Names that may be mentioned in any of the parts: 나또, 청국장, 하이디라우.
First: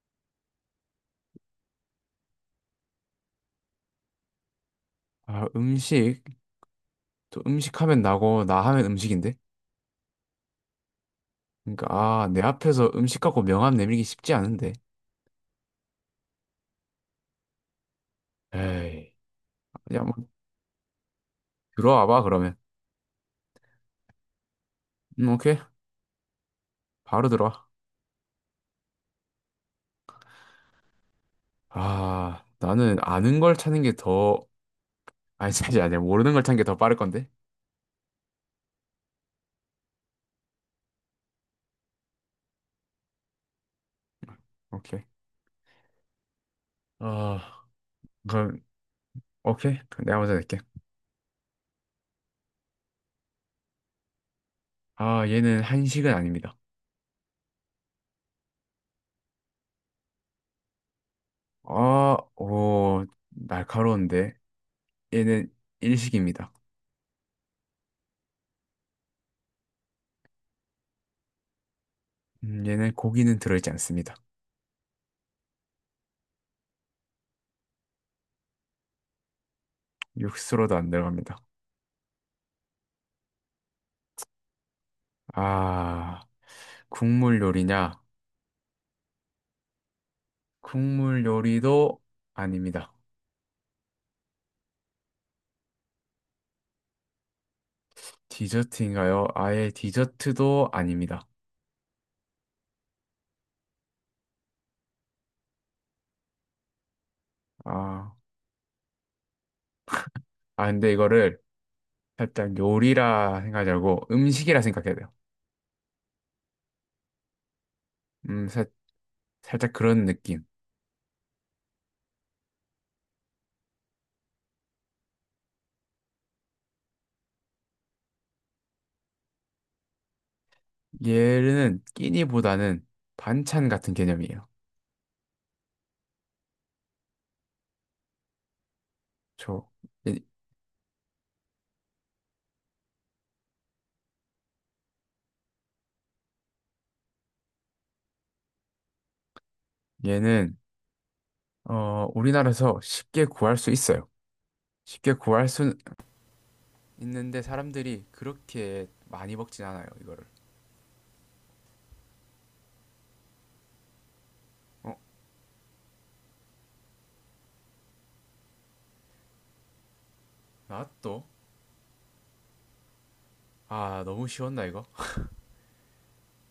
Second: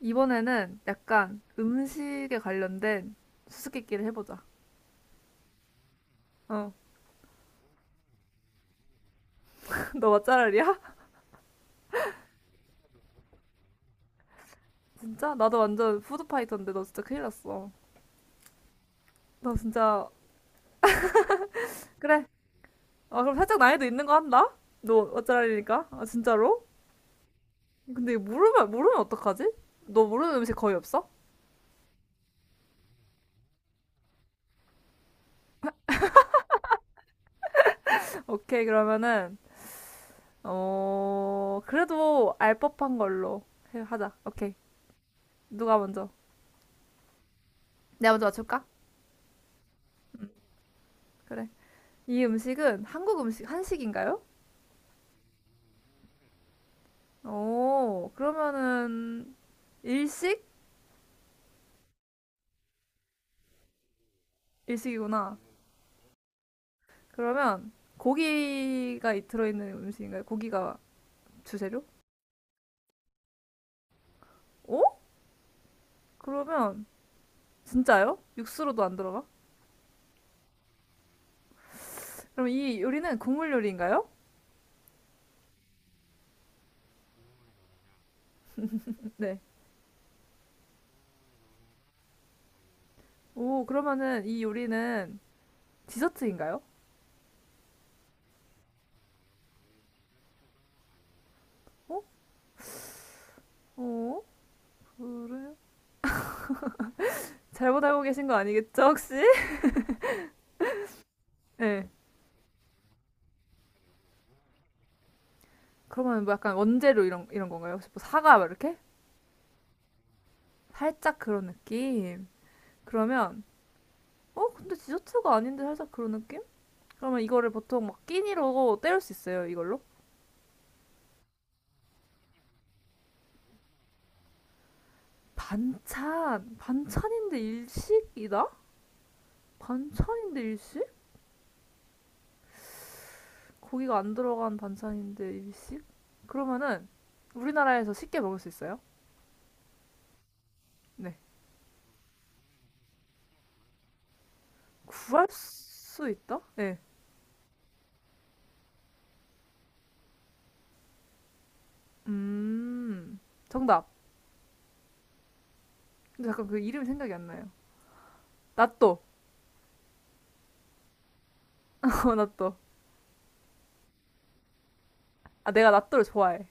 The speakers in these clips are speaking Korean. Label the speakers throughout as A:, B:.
A: 이번에는 약간 음식에 관련된 수수께끼를 해보자.
B: 아, 음식.
A: 어.
B: 또 음식 하면 나고, 나 하면 음식인데?
A: 너 맛잘알이야?
B: 그러니까, 아, 내 앞에서 음식 갖고 명함 내밀기 쉽지 않은데.
A: 진짜? 나도 완전 푸드파이터인데 너 진짜 큰일 났어.
B: 에이,
A: 너
B: 야,
A: 진짜.
B: 뭐, 들어와 봐,
A: 그래.
B: 그러면.
A: 아, 그럼 살짝 난이도 있는 거 한다? 너
B: 오케이.
A: 맛잘알이니까? 아, 진짜로?
B: 바로 들어와.
A: 근데 이거 모르면 어떡하지? 너 모르는 음식 거의 없어?
B: 아, 나는 아는 걸 찾는 게 더, 아니, 사실 아니야. 모르는 걸 찾는 게 더 빠를 건데?
A: 오케이, 그러면은, 어, 그래도 알 법한 걸로 하자. 오케이.
B: 오케이.
A: 누가 먼저?
B: 아,
A: 내가 먼저
B: 그럼,
A: 맞출까?
B: 오케이. 그럼 내가 먼저 낼게.
A: 그래. 이 음식은 한국 음식, 한식인가요?
B: 아, 얘는 한식은 아닙니다.
A: 오, 그러면은 일식?
B: 아, 오, 날카로운데.
A: 일식이구나.
B: 얘는 일식입니다.
A: 그러면 고기가 들어있는 음식인가요? 고기가 주재료?
B: 얘는 고기는 들어있지 않습니다.
A: 오? 그러면 진짜요? 육수로도 안 들어가?
B: 육수로도 안 들어갑니다.
A: 그럼 이 요리는 국물 요리인가요?
B: 아, 국물 요리냐?
A: 네.
B: 국물 요리도 아닙니다.
A: 오, 그러면은 이 요리는 디저트인가요?
B: 디저트인가요? 아예 디저트도 아닙니다.
A: 어? 어? 그래요? 잘못 알고
B: 아,
A: 계신 거 아니겠죠, 혹시?
B: 아, 근데 이거를
A: 네.
B: 살짝 요리라 생각하지 말고 음식이라 생각해야 돼요.
A: 그러면 뭐 약간 원재료 이런 건가요? 혹시 뭐 사과 막
B: 음, 살,
A: 이렇게?
B: 살짝 그런 느낌.
A: 살짝 그런 느낌. 그러면 어, 근데 디저트가 아닌데 살짝 그런 느낌? 그러면 이거를 보통 막 끼니로 때울 수 있어요, 이걸로.
B: 얘는 끼니보다는 반찬 같은 개념이에요.
A: 반찬, 반찬인데 일식이다?
B: 저, 얘-
A: 반찬인데 일식? 고기가 안 들어간 반찬인데 일식? 그러면은 우리나라에서 쉽게 먹을 수 있어요?
B: 얘는,
A: 네.
B: 어, 우리나라에서 쉽게 구할 수 있어요. 쉽게
A: 구할
B: 구할 수
A: 수 있다? 네.
B: 있는데 사람들이 그렇게 많이 먹진 않아요, 이거를.
A: 음, 정답.
B: 어?
A: 근데 잠깐 그 이름이 생각이 안 나요. 나또.
B: 나또?
A: 어, 나또.
B: 아, 너무 쉬웠나 이거?
A: 아, 내가 나또를 좋아해.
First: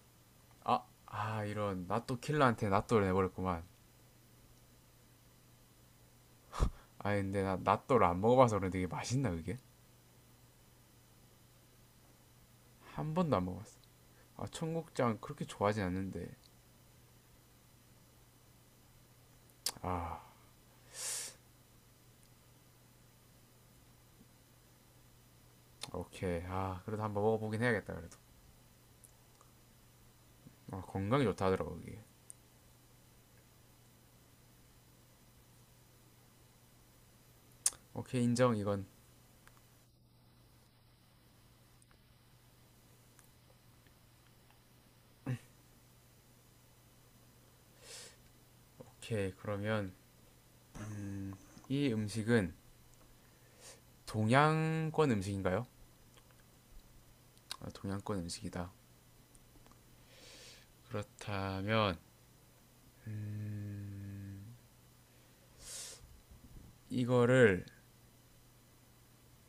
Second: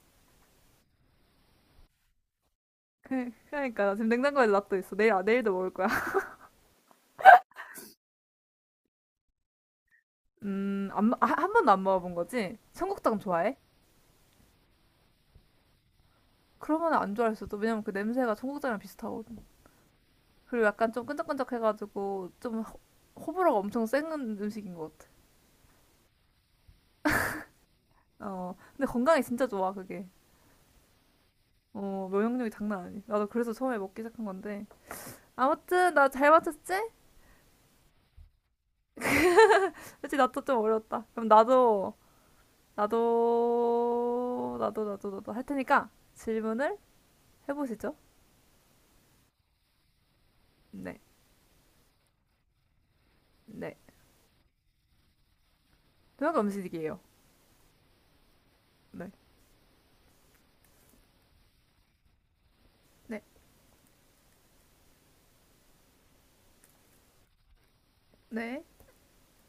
B: 아, 아 이런 나또 킬러한테 나또를
A: 그-
B: 내버렸구만.
A: 그러니까 나 지금 냉장고에 나또 있어. 내일도 먹을 거야.
B: 아 근데 나 나또를 안 먹어봐서 그런데 이게 맛있나 그게?
A: 안, 아, 한 번도 안 먹어본 거지?
B: 한
A: 청국장
B: 번도 안
A: 좋아해?
B: 먹어봤어. 아 청국장 그렇게 좋아하진 않는데.
A: 그러면 안 좋아할 수도. 왜냐면 그 냄새가 청국장이랑 비슷하거든.
B: 아
A: 그리고 약간 좀 끈적끈적해가지고 호불호가 엄청 센 음식인 것 같아.
B: 오케이, 아 그래도 한번 먹어보긴 해야겠다 그래도.
A: 어, 근데 건강에 진짜 좋아, 그게.
B: 아, 건강에 좋다 하더라고 이게.
A: 어, 면역력이 장난 아니. 나도 그래서 처음에 먹기 시작한 건데. 아무튼, 나 잘 맞췄지?
B: 오케이 인정 이건.
A: 그치, 나도 좀 어려웠다. 그럼 나도 할 테니까 질문을 해보시죠.
B: 오케이 그러면
A: 네,
B: 이 음식은
A: 네.
B: 동양권 음식인가요?
A: 동양 음식이에요.
B: 아, 동양권 음식이다.
A: 네,
B: 그렇다면
A: 네,
B: 이거를
A: 네.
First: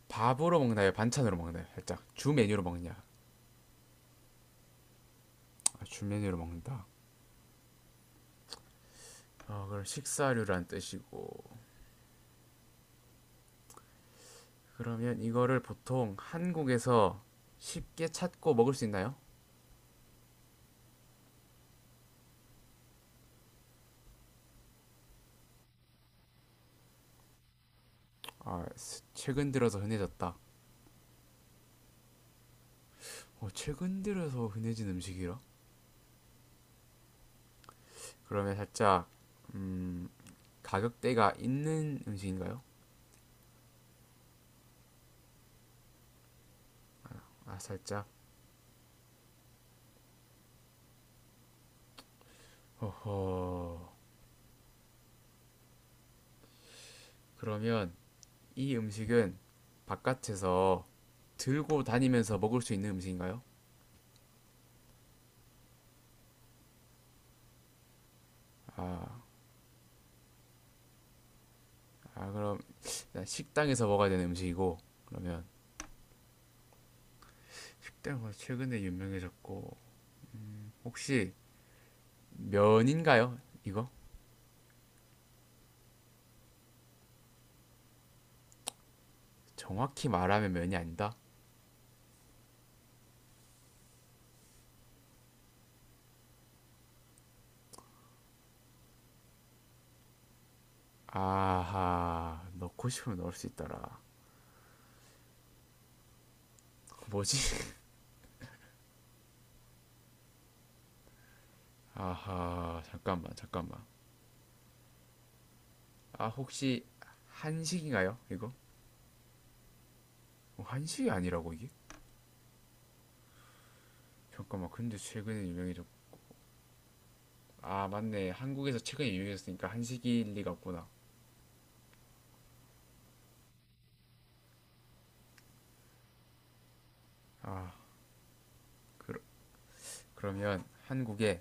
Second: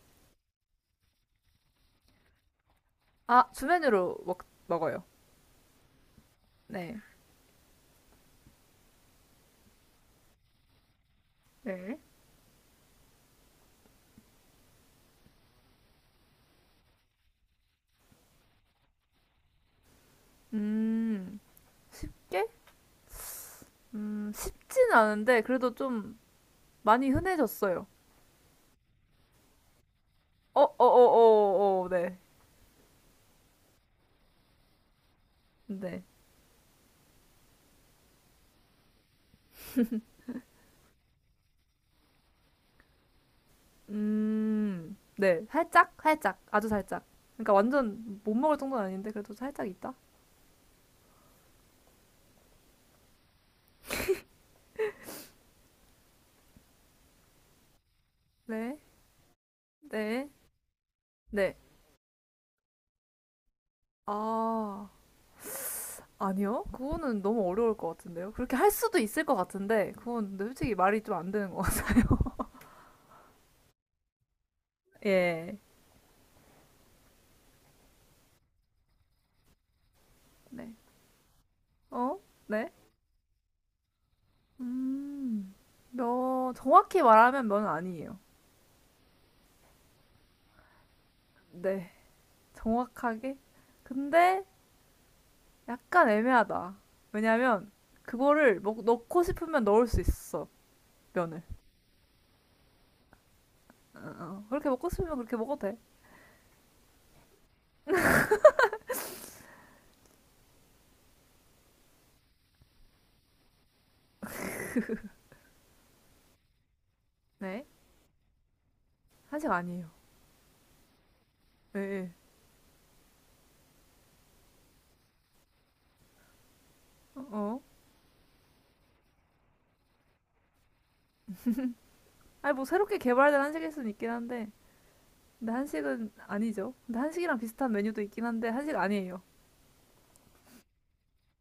B: 밥으로 먹나요? 반찬으로 먹나요? 살짝 주 메뉴로 먹냐?
A: 아, 먹어요.
B: 아, 주메뉴로 먹는다.
A: 네.
B: 어, 그럼 식사류란 뜻이고.
A: 네.
B: 그러면 이거를 보통 한국에서 쉽게 찾고 먹을 수 있나요?
A: 음, 쉽게? 쉽진 않은데, 그래도 좀 많이 흔해졌어요.
B: 아, 최근 들어서 흔해졌다.
A: 네.
B: 어, 최근 들어서 흔해진 음식이라?
A: 네.
B: 그러면 살짝, 음, 가격대가 있는 음식인가요?
A: 네. 살짝? 살짝. 아주 살짝. 그러니까
B: 아, 살짝.
A: 완전 못 먹을 정도는 아닌데, 그래도 살짝 있다?
B: 허허. 그러면 이
A: 네.
B: 음식은
A: 네.
B: 바깥에서
A: 네.
B: 들고 다니면서 먹을 수 있는 음식인가요?
A: 아, 아니요? 그거는 너무 어려울 것 같은데요? 그렇게 할 수도
B: 아,
A: 있을 것 같은데, 그건 근데 솔직히 말이 좀 안 되는 것 같아요.
B: 아 그럼 식당에서 먹어야 되는 음식이고, 그러면
A: 예.
B: 식당가 최근에 유명해졌고,
A: 네.
B: 혹시
A: 어? 네?
B: 면인가요? 이거?
A: 음, 정확히 말하면 면 아니에요.
B: 정확히 말하면 면이 아니다.
A: 네, 정확하게. 근데 약간 애매하다. 왜냐면 넣고 싶으면 넣을 수 있어, 면을.
B: 아하 넣고 싶으면 넣을 수 있더라.
A: 어. 그렇게 먹고 싶으면 그렇게 먹어도 돼.
B: 뭐지? 아하 잠깐만 잠깐만. 아 혹시
A: 네,
B: 한식인가요? 이거?
A: 한식 아니에요.
B: 어, 한식이 아니라고 이게?
A: 예.
B: 잠깐만 근데 최근에 유명해졌고,
A: 어.
B: 아 맞네, 한국에서 최근에 유명해졌으니까 한식일 리가 없구나.
A: 아니, 뭐 새롭게 개발된 한식일 수는 있긴 한데. 근데 한식은 아니죠. 근데 한식이랑 비슷한 메뉴도 있긴 한데, 한식
B: 그러,
A: 아니에요.
B: 그러면 한국에,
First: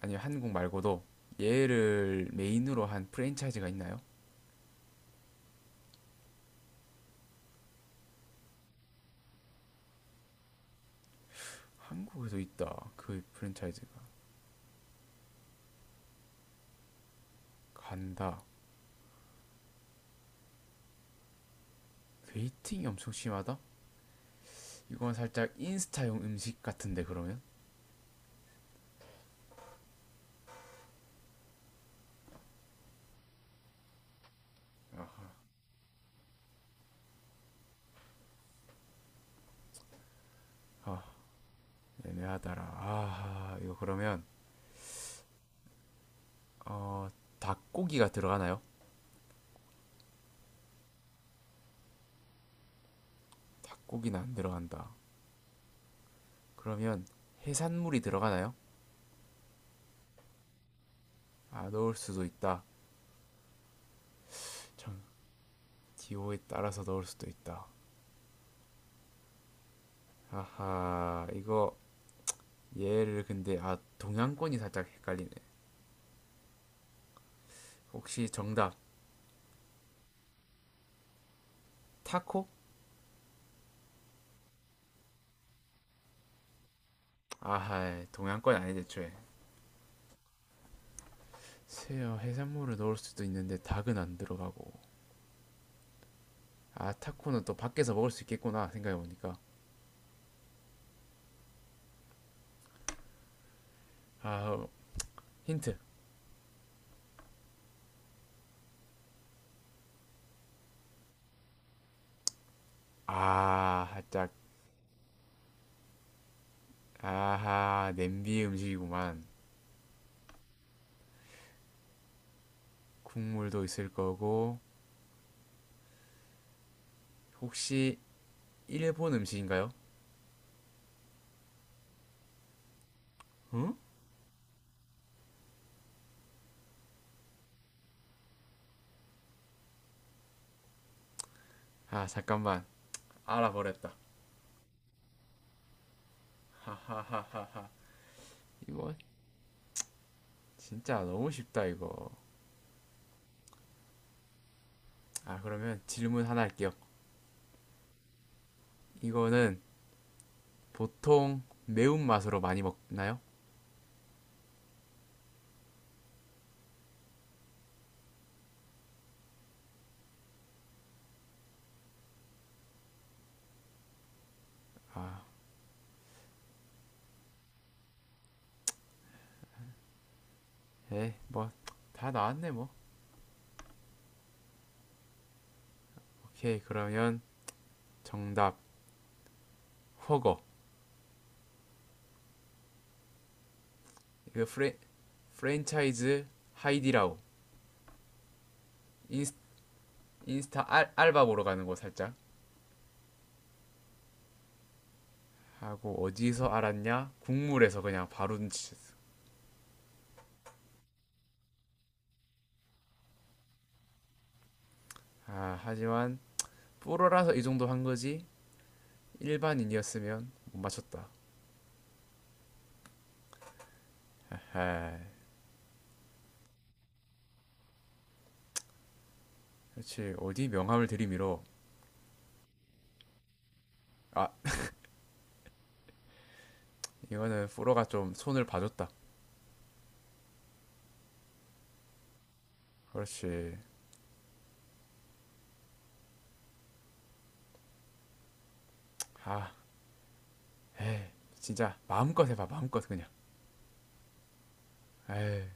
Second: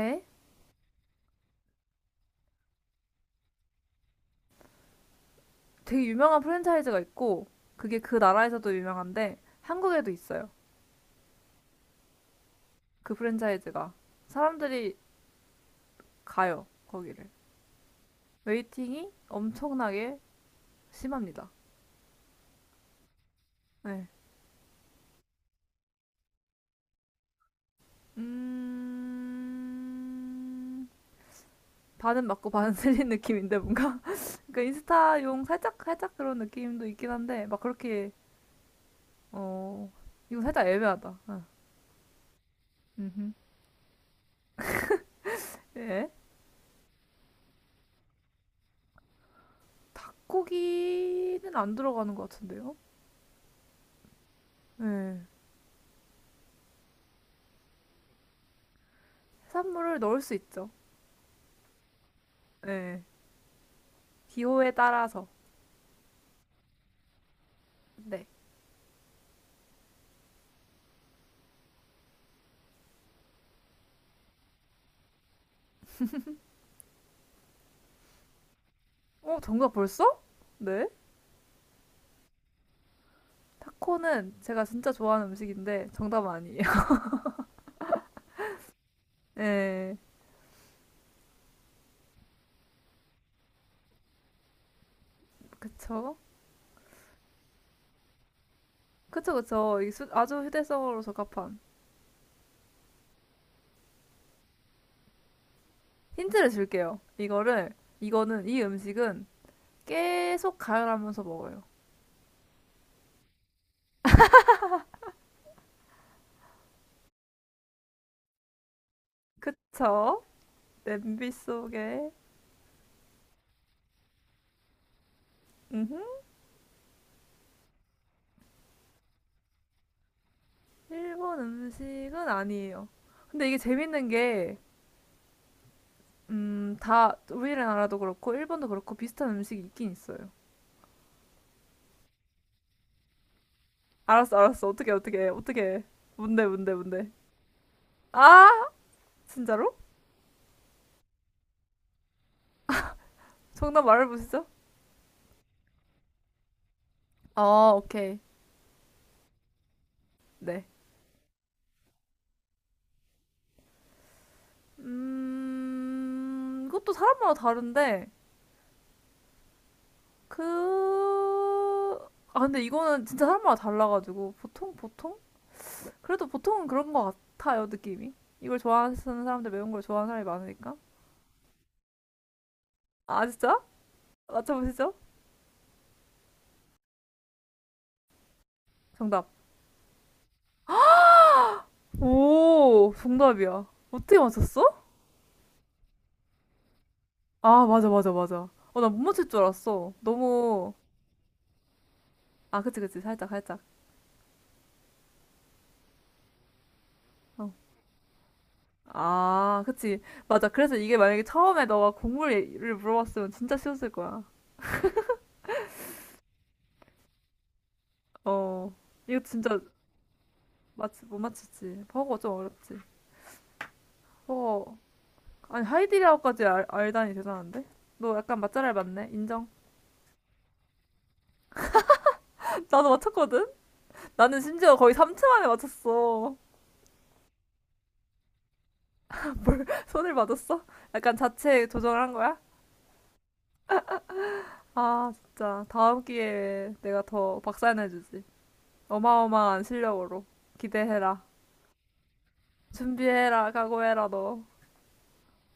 B: 아니 한국 말고도 얘를 메인으로 한 프랜차이즈가 있나요?
A: 되게 유명한 프랜차이즈가 있고, 그게 그 나라에서도 유명한데, 한국에도 있어요.
B: 한국에도 있다.
A: 그
B: 그 프랜차이즈가
A: 프랜차이즈가 사람들이 가요 거기를
B: 간다.
A: 웨이팅이 엄청나게 심합니다.
B: 웨이팅이 엄청 심하다.
A: 네.
B: 이건 살짝 인스타용 음식 같은데 그러면.
A: 음... 반은 맞고 반은 틀린 느낌인데 뭔가 그러니까 인스타용 살짝 그런 느낌도 있긴 한데 막 그렇게 어 이거 살짝
B: 아
A: 애매하다. 어.
B: 애매하다라.
A: 음흠.
B: 아 이거 그러면
A: 예.
B: 어 닭고기가 들어가나요?
A: 고기는 안 들어가는 것 같은데요.
B: 닭고기는 안 들어간다.
A: 네.
B: 그러면 해산물이 들어가나요?
A: 해산물을 넣을 수 있죠.
B: 아 넣을 수도 있다.
A: 네. 기호에
B: 참,
A: 따라서.
B: 기호에 따라서 넣을 수도 있다.
A: 네.
B: 아하 이거 얘를 근데 아 동양권이 살짝 헷갈리네. 혹시 정답
A: 어 정답 벌써? 네.
B: 타코?
A: 타코는 제가 진짜 좋아하는 음식인데 정답은 아니에요.
B: 아하 동양권 아니지 애초에.
A: 네,
B: 새어 해산물을 넣을 수도 있는데 닭은 안 들어가고.
A: 그쵸?
B: 아 타코는 또 밖에서 먹을 수 있겠구나 생각해보니까.
A: 그쵸. 아주 휴대성으로 적합한.
B: 아 어, 힌트.
A: 힌트를 줄게요. 이거는, 이 음식은 계속 가열하면서 먹어요.
B: 아 살짝 아하 냄비 음식이구만.
A: 그쵸? 냄비 속에.
B: 국물도 있을 거고
A: 음흠.
B: 혹시 일본 음식인가요?
A: 일본 음식은 아니에요. 근데 이게
B: 응?
A: 재밌는 게, 우리나라도 그렇고, 일본도 그렇고, 비슷한 음식이 있긴 있어요.
B: 아 잠깐만 알아버렸다.
A: 알았어. 어떻게. 뭔데.
B: 하하하하하
A: 아!
B: 이거
A: 진짜로?
B: 진짜 너무 쉽다 이거.
A: 정답 말해보시죠.
B: 아 그러면 질문 하나 할게요.
A: 아, 오케이.
B: 이거는
A: 네.
B: 보통 매운맛으로 많이 먹나요?
A: 이것도 사람마다 다른데, 그, 근데 이거는 진짜 사람마다 달라가지고, 보통?
B: 아
A: 그래도 보통은 그런 것 같아요, 느낌이. 이걸 좋아하는 사람들, 매운 걸 좋아하는 사람이 많으니까.
B: 에이 뭐 다 나왔네 뭐.
A: 아, 진짜? 맞춰보시죠.
B: 오케이 그러면 정답.
A: 정답.
B: 허거.
A: 오, 정답이야. 어떻게
B: 이거
A: 맞췄어?
B: 프레 프랜차이즈 하이디라우.
A: 아, 맞아. 어, 나 못 맞힐
B: 인스,
A: 줄 알았어.
B: 인스타
A: 너무,
B: 알바 보러 가는 거 살짝
A: 그치. 살짝.
B: 하고, 어디서 알았냐
A: 어,
B: 국물에서 그냥 바로 눈치챘어.
A: 아, 그치. 맞아. 그래서 이게 만약에 처음에 너가 곡물을 물어봤으면 진짜 쉬웠을 거야.
B: 아 하지만 프로라서 이 정도 한 거지.
A: 어, 이거 진짜
B: 일반인이었으면 못
A: 맞지,
B: 맞췄다.
A: 못 맞히지. 버거 좀 어렵지.
B: 에
A: 버거.
B: 헤
A: 아니, 알다니 대단한데? 너 약간 맛잘알 맞네. 인정.
B: 그렇지 어디 명함을 들이밀어.
A: 나도 맞췄거든?
B: 아
A: 나는 심지어 거의 3초 만에 맞췄어.
B: 이거는 프로가 좀 손을 봐줬다.
A: 손을 맞았어? 약간 자체 조정을 한 거야?
B: 그렇지.
A: 아, 진짜. 다음 기회에 내가 더 박살내주지.
B: 아
A: 어마어마한 실력으로. 기대해라.
B: 진짜 마음껏 해봐 마음껏 그냥.
A: 준비해라. 각오해라, 너.
B: 에이